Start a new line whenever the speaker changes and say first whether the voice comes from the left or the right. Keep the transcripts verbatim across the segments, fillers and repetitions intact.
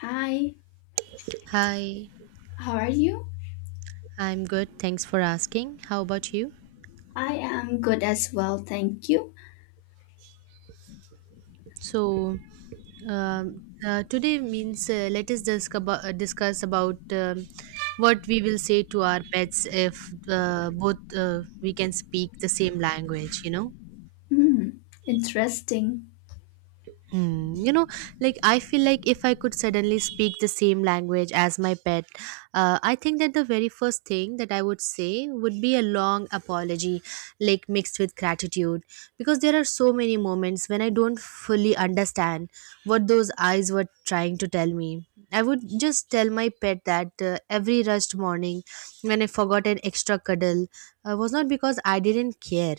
left: Hi,
right: Hi,
left: how are you?
right: I'm good. Thanks for asking. How about you?
left: I am good as well, thank you.
right: So, um, uh, today means uh, let us discuss about, uh, discuss about um, what we will say to our pets if uh, both uh, we can speak the same language, you know?
left: Hmm, interesting.
right: Hmm, you know, like I feel like if I could suddenly speak the same language as my pet, uh, I think that the very first thing that I would say would be a long apology, like mixed with gratitude, because there are so many moments when I don't fully understand what those eyes were trying to tell me. I would just tell my pet that uh, every rushed morning when I forgot an extra cuddle uh, was not because I didn't care,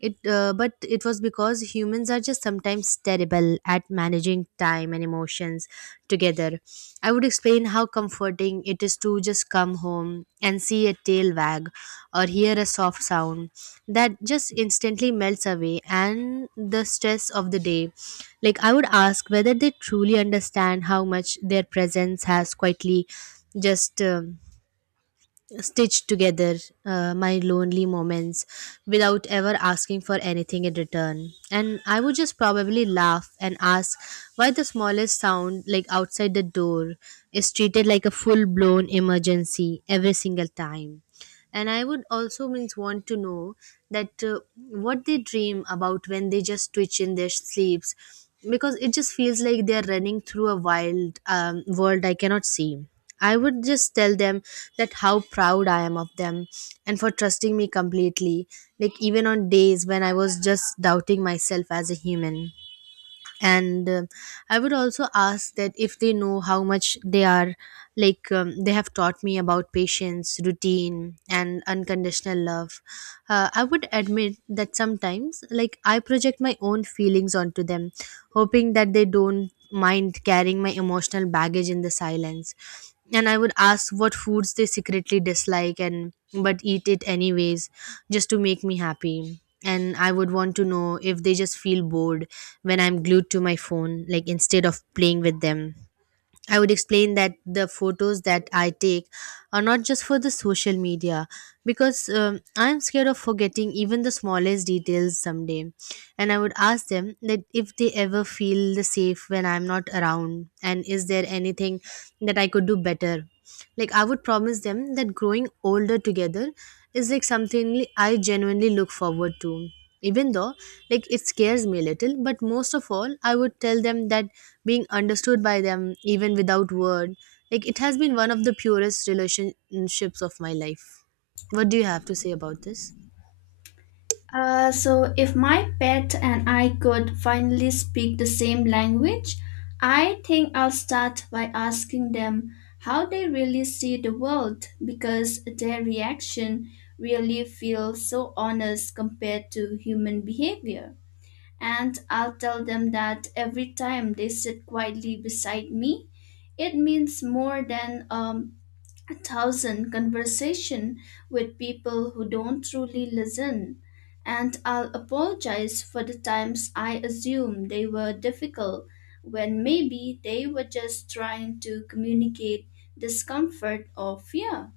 right: it, uh, but it was because humans are just sometimes terrible at managing time and emotions together. I would explain how comforting it is to just come home and see a tail wag or hear a soft sound that just instantly melts away and the stress of the day. Like, I would ask whether they truly understand how much their presence has quietly just. Um stitch together uh, my lonely moments without ever asking for anything in return. And I would just probably laugh and ask why the smallest sound like outside the door is treated like a full blown emergency every single time. And I would also means want to know that uh, what they dream about when they just twitch in their sleeps, because it just feels like they're running through a wild um, world I cannot see. I would just tell them that how proud I am of them and for trusting me completely, like even on days when I was just doubting myself as a human. And um I would also ask that if they know how much they are like um, they have taught me about patience routine and unconditional love. uh, I would admit that sometimes like I project my own feelings onto them, hoping that they don't mind carrying my emotional baggage in the silence. And I would ask what foods they secretly dislike and but eat it anyways, just to make me happy. And I would want to know if they just feel bored when I'm glued to my phone like instead of playing with them. I would explain that the photos that I take are not just for the social media, because um, I'm scared of forgetting even the smallest details someday. And I would ask them that if they ever feel the safe when I'm not around and is there anything that I could do better. Like I would promise them that growing older together is like something I genuinely look forward to. Even though like it scares me a little, but most of all I would tell them that being understood by them even without word, like it has been one of the purest relationships of my life. What do you have to say about this?
left: Uh, so if my pet and I could finally speak the same language, I think I'll start by asking them how they really see the world, because their reaction really feels so honest compared to human behavior. And I'll tell them that every time they sit quietly beside me, it means more than um, a thousand conversation with people who don't truly listen. And I'll apologize for the times I assumed they were difficult when maybe they were just trying to communicate discomfort or fear.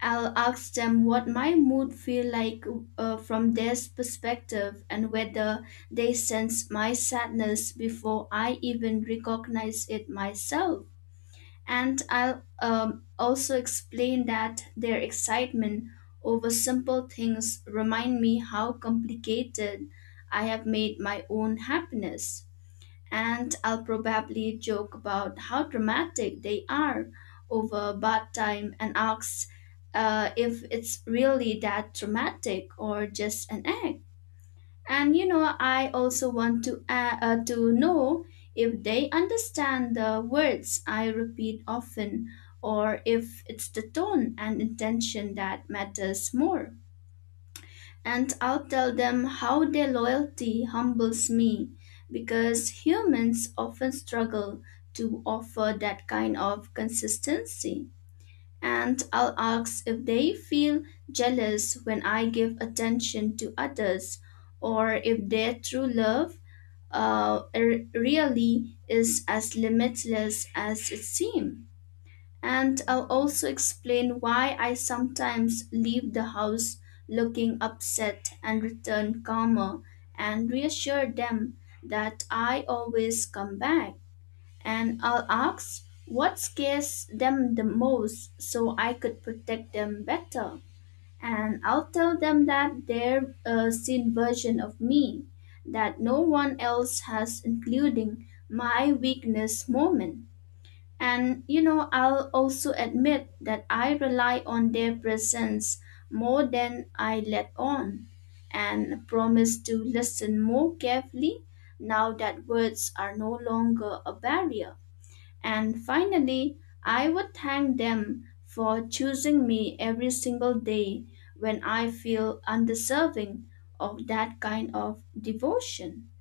left: I'll ask them what my mood feel like uh, from their perspective, and whether they sense my sadness before I even recognize it myself. And I'll um, also explain that their excitement over simple things remind me how complicated I have made my own happiness. And I'll probably joke about how dramatic they are over bad time, and ask uh, if it's really that dramatic or just an act. And you know, I also want to uh, uh, to know if they understand the words I repeat often, or if it's the tone and intention that matters more. And I'll tell them how their loyalty humbles me, because humans often struggle to offer that kind of consistency. And I'll ask if they feel jealous when I give attention to others, or if their true love uh, r- really is as limitless as it seems. And I'll also explain why I sometimes leave the house looking upset and return calmer, and reassure them that I always come back. And I'll ask what scares them the most so I could protect them better. And I'll tell them that they're a seen version of me that no one else has, including my weakness moment. And you know, I'll also admit that I rely on their presence more than I let on, and promise to listen more carefully now that words are no longer a barrier. And finally, I would thank them for choosing me every single day when I feel undeserving of that kind of devotion.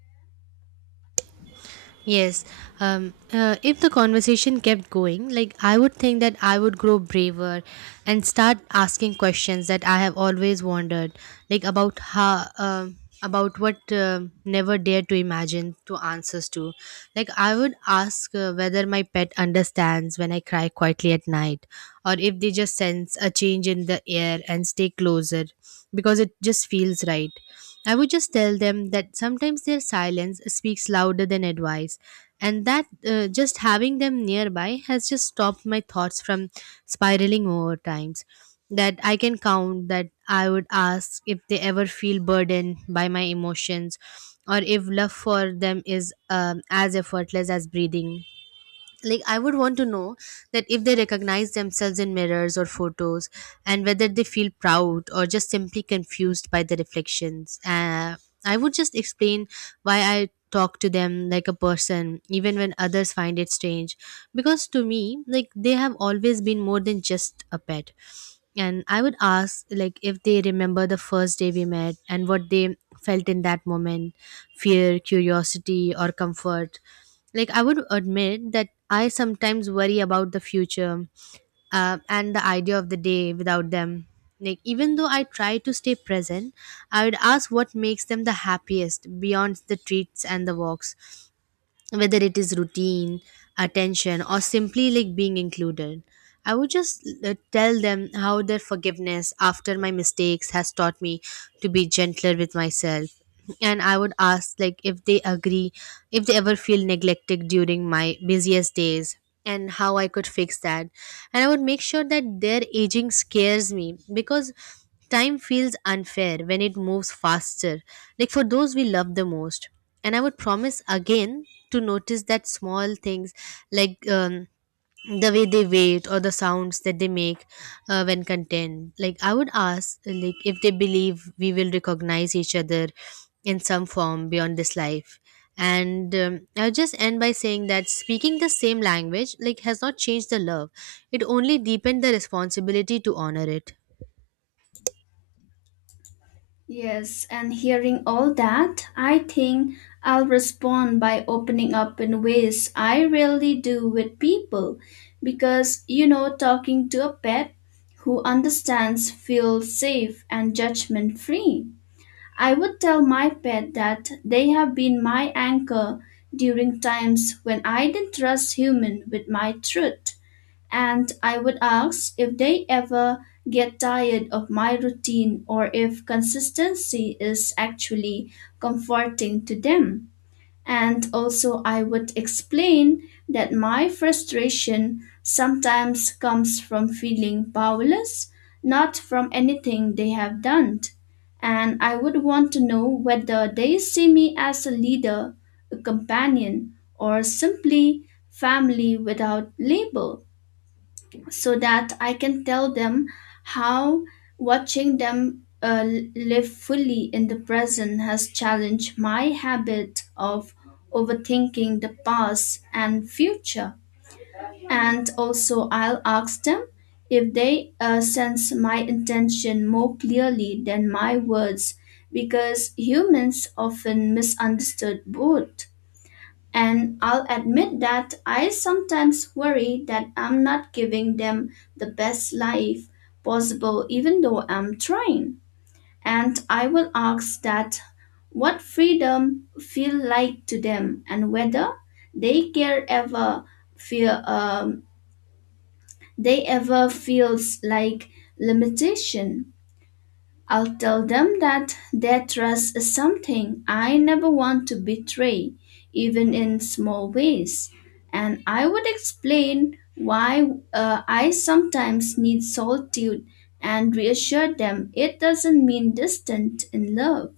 right: Yes. Um, uh, if the conversation kept going, like I would think that I would grow braver and start asking questions that I have always wondered, like about how, um, about what um never dared to imagine to answers to. Like I would ask uh, whether my pet understands when I cry quietly at night, or if they just sense a change in the air and stay closer because it just feels right. I would just tell them that sometimes their silence speaks louder than advice, and that uh, just having them nearby has just stopped my thoughts from spiraling over times that I can count. That I would ask if they ever feel burdened by my emotions, or if love for them is um, as effortless as breathing. Like I would want to know that if they recognize themselves in mirrors or photos, and whether they feel proud or just simply confused by the reflections. uh, I would just explain why I talk to them like a person even when others find it strange, because to me like they have always been more than just a pet. And I would ask like if they remember the first day we met and what they felt in that moment, fear curiosity or comfort. Like, I would admit that I sometimes worry about the future, uh, and the idea of the day without them. Like, even though I try to stay present, I would ask what makes them the happiest beyond the treats and the walks, whether it is routine, attention or simply like being included. I would just uh, tell them how their forgiveness after my mistakes has taught me to be gentler with myself. And I would ask like if they agree, if they ever feel neglected during my busiest days, and how I could fix that. And I would make sure that their aging scares me, because time feels unfair when it moves faster like for those we love the most. And I would promise again to notice that small things, like um, the way they wait or the sounds that they make uh, when content. Like I would ask like if they believe we will recognize each other in some form beyond this life. And um, I'll just end by saying that speaking the same language like has not changed the love, it only deepened the responsibility to honor it.
left: Yes, and hearing all that, I think I'll respond by opening up in ways I rarely do with people. Because, you know, talking to a pet who understands feels safe and judgment free. I would tell my pet that they have been my anchor during times when I didn't trust human with my truth. And I would ask if they ever get tired of my routine, or if consistency is actually comforting to them. And also, I would explain that my frustration sometimes comes from feeling powerless, not from anything they have done. And I would want to know whether they see me as a leader, a companion, or simply family without label, so that I can tell them how watching them uh, live fully in the present has challenged my habit of overthinking the past and future. And also, I'll ask them if they uh, sense my intention more clearly than my words, because humans often misunderstood both. And I'll admit that I sometimes worry that I'm not giving them the best life possible, even though I'm trying. And I will ask that what freedom feel like to them, and whether they care ever feel um, they ever feels like limitation. I'll tell them that their trust is something I never want to betray, even in small ways. And I would explain why uh, I sometimes need solitude and reassure them it doesn't mean distant in love.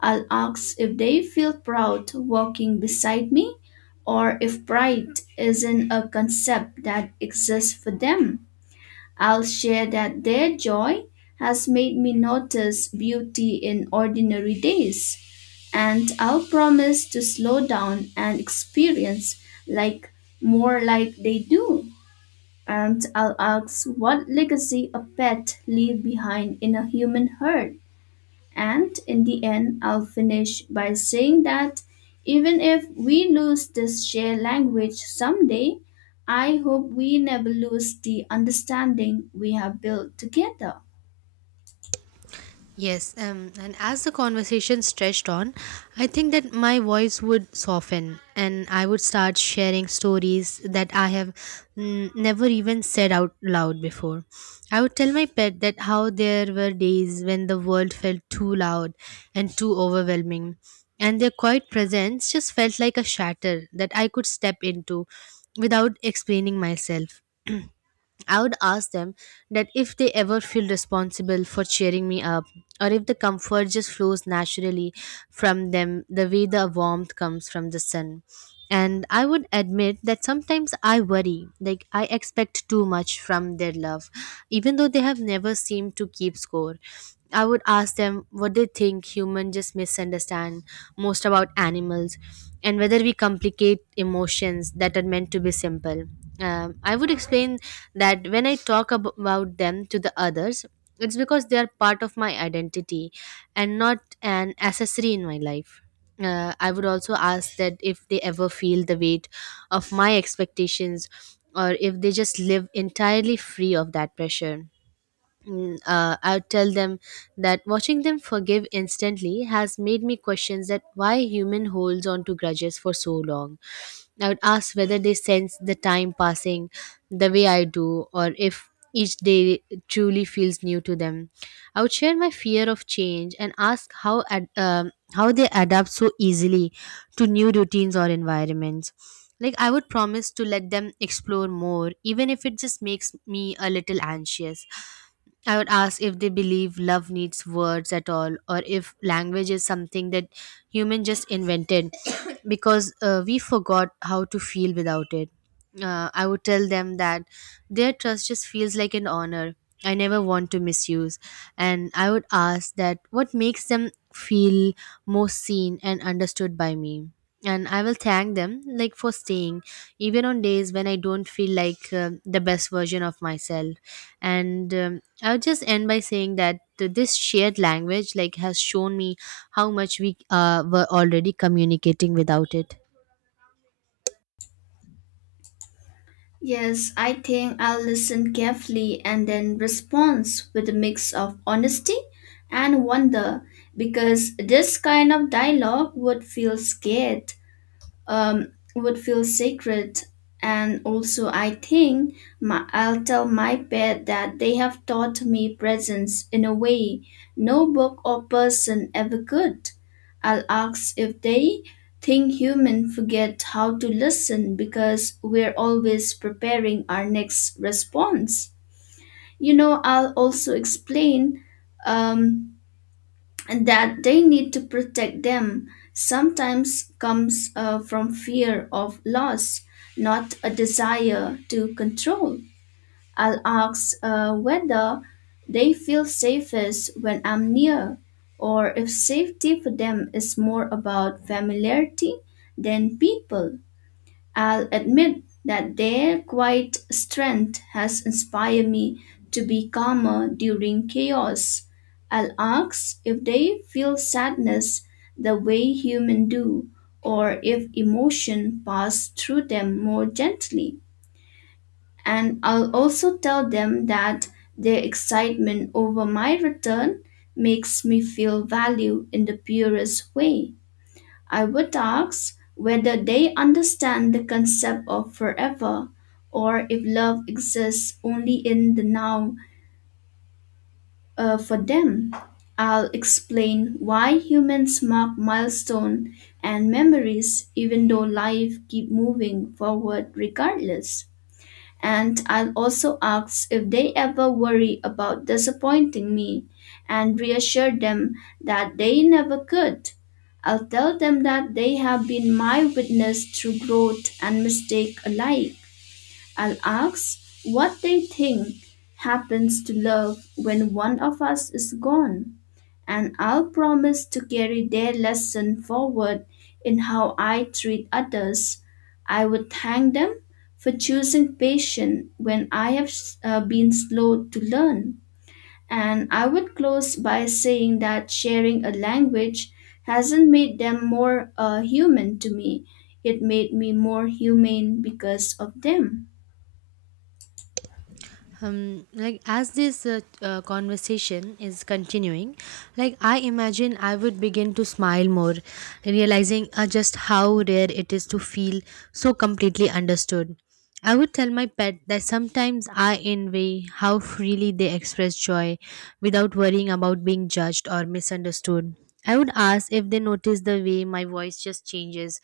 left: I'll ask if they feel proud walking beside me, or if pride isn't a concept that exists for them. I'll share that their joy has made me notice beauty in ordinary days, and I'll promise to slow down and experience, like, more like they do. And I'll ask what legacy a pet leave behind in a human herd. And in the end, I'll finish by saying that even if we lose this shared language someday, I hope we never lose the understanding we have built together.
right: Yes, um, and as the conversation stretched on, I think that my voice would soften and I would start sharing stories that I have mm, never even said out loud before. I would tell my pet that how there were days when the world felt too loud and too overwhelming, and their quiet presence just felt like a shatter that I could step into without explaining myself. I would ask them that if they ever feel responsible for cheering me up, or if the comfort just flows naturally from them the way the warmth comes from the sun. And I would admit that sometimes I worry, like I expect too much from their love, even though they have never seemed to keep score. I would ask them what they think humans just misunderstand most about animals, and whether we complicate emotions that are meant to be simple. Um, I would explain that when I talk ab- about them to the others, it's because they are part of my identity and not an accessory in my life. uh, I would also ask that if they ever feel the weight of my expectations, or if they just live entirely free of that pressure. Mm, uh, I would tell them that watching them forgive instantly has made me question that why human holds on to grudges for so long. I would ask whether they sense the time passing the way I do, or if each day truly feels new to them. I would share my fear of change and ask how ad- um, how they adapt so easily to new routines or environments. Like I would promise to let them explore more, even if it just makes me a little anxious. I would ask if they believe love needs words at all, or if language is something that human just invented because uh, we forgot how to feel without it. Uh, I would tell them that their trust just feels like an honor. I never want to misuse. And I would ask that what makes them feel most seen and understood by me. And I will thank them like for staying, even on days when I don't feel like uh, the best version of myself. And um, I would just end by saying that th- this shared language like has shown me how much we uh, were already communicating without it.
left: Yes, I think I'll listen carefully and then respond with a mix of honesty and wonder, because this kind of dialogue would feel scared um, would feel sacred. And also, I think my, I'll tell my pet that they have taught me presence in a way no book or person ever could. I'll ask if they think human forget how to listen because we're always preparing our next response. You know, I'll also explain um, and that they need to protect them sometimes comes uh, from fear of loss, not a desire to control. I'll ask uh, whether they feel safest when I'm near, or if safety for them is more about familiarity than people. I'll admit that their quiet strength has inspired me to be calmer during chaos. I'll ask if they feel sadness the way humans do, or if emotion pass through them more gently. And I'll also tell them that their excitement over my return makes me feel value in the purest way. I would ask whether they understand the concept of forever, or if love exists only in the now uh, for them. I'll explain why humans mark milestone and memories even though life keep moving forward regardless. And I'll also ask if they ever worry about disappointing me, and reassure them that they never could. I'll tell them that they have been my witness through growth and mistake alike. I'll ask what they think happens to love when one of us is gone, and I'll promise to carry their lesson forward in how I treat others. I would thank them for choosing patience when I have uh, been slow to learn. And I would close by saying that sharing a language hasn't made them more uh, human to me. It made me more humane because of them.
right: Um, like as this uh, uh, conversation is continuing, like I imagine I would begin to smile more, realizing uh, just how rare it is to feel so completely understood. I would tell my pet that sometimes I envy how freely they express joy without worrying about being judged or misunderstood. I would ask if they notice the way my voice just changes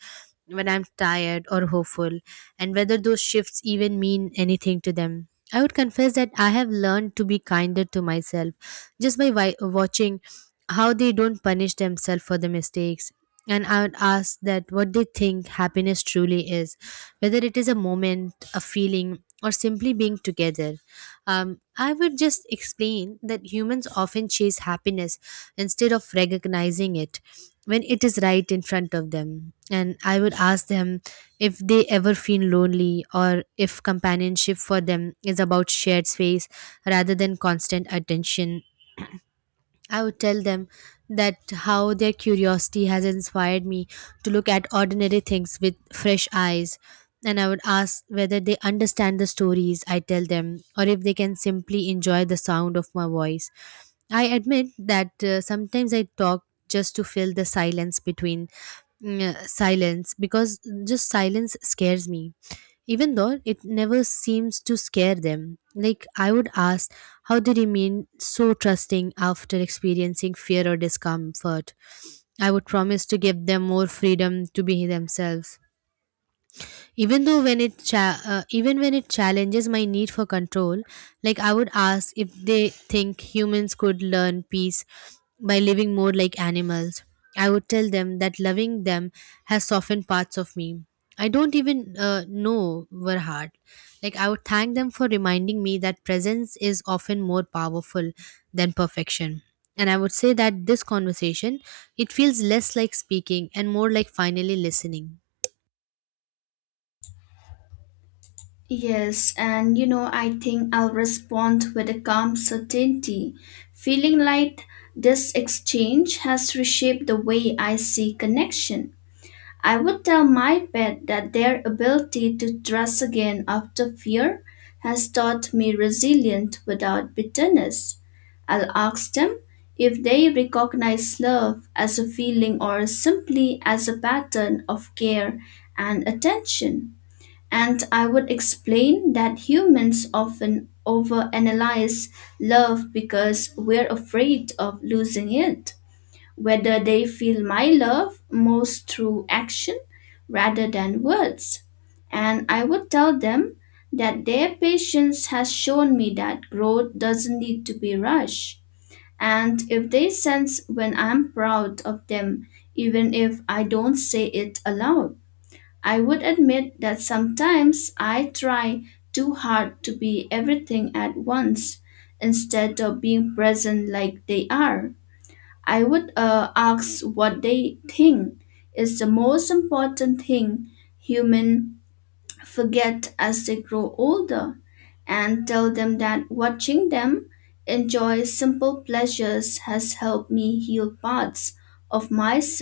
right: when I'm tired or hopeful, and whether those shifts even mean anything to them. I would confess that I have learned to be kinder to myself, just by wi- watching how they don't punish themselves for the mistakes. And I would ask that what they think happiness truly is, whether it is a moment, a feeling, or simply being together. Um, I would just explain that humans often chase happiness instead of recognizing it when it is right in front of them. And I would ask them if they ever feel lonely, or if companionship for them is about shared space rather than constant attention. I would tell them that how their curiosity has inspired me to look at ordinary things with fresh eyes. And I would ask whether they understand the stories I tell them, or if they can simply enjoy the sound of my voice. I admit that uh, sometimes I talk just to fill the silence between mm, silence, because just silence scares me, even though it never seems to scare them. Like, I would ask how they remain so trusting after experiencing fear or discomfort. I would promise to give them more freedom to be themselves, even though when it cha- uh, even when it challenges my need for control. Like I would ask if they think humans could learn peace by living more like animals. I would tell them that loving them has softened parts of me I don't even uh, know were hard. Like I would thank them for reminding me that presence is often more powerful than perfection. And I would say that this conversation, it feels less like speaking and more like finally listening.
left: Yes, and you know, I think I'll respond with a calm certainty, feeling like this exchange has reshaped the way I see connection. I would tell my pet that their ability to trust again after fear has taught me resilience without bitterness. I'll ask them if they recognize love as a feeling, or simply as a pattern of care and attention. And I would explain that humans often overanalyze love because we're afraid of losing it. Whether they feel my love most through action rather than words. And I would tell them that their patience has shown me that growth doesn't need to be rushed. And if they sense when I'm proud of them, even if I don't say it aloud. I would admit that sometimes I try too hard to be everything at once, instead of being present like they are. I would uh, ask what they think is the most important thing humans forget as they grow older, and tell them that watching them enjoy simple pleasures has helped me heal parts of myself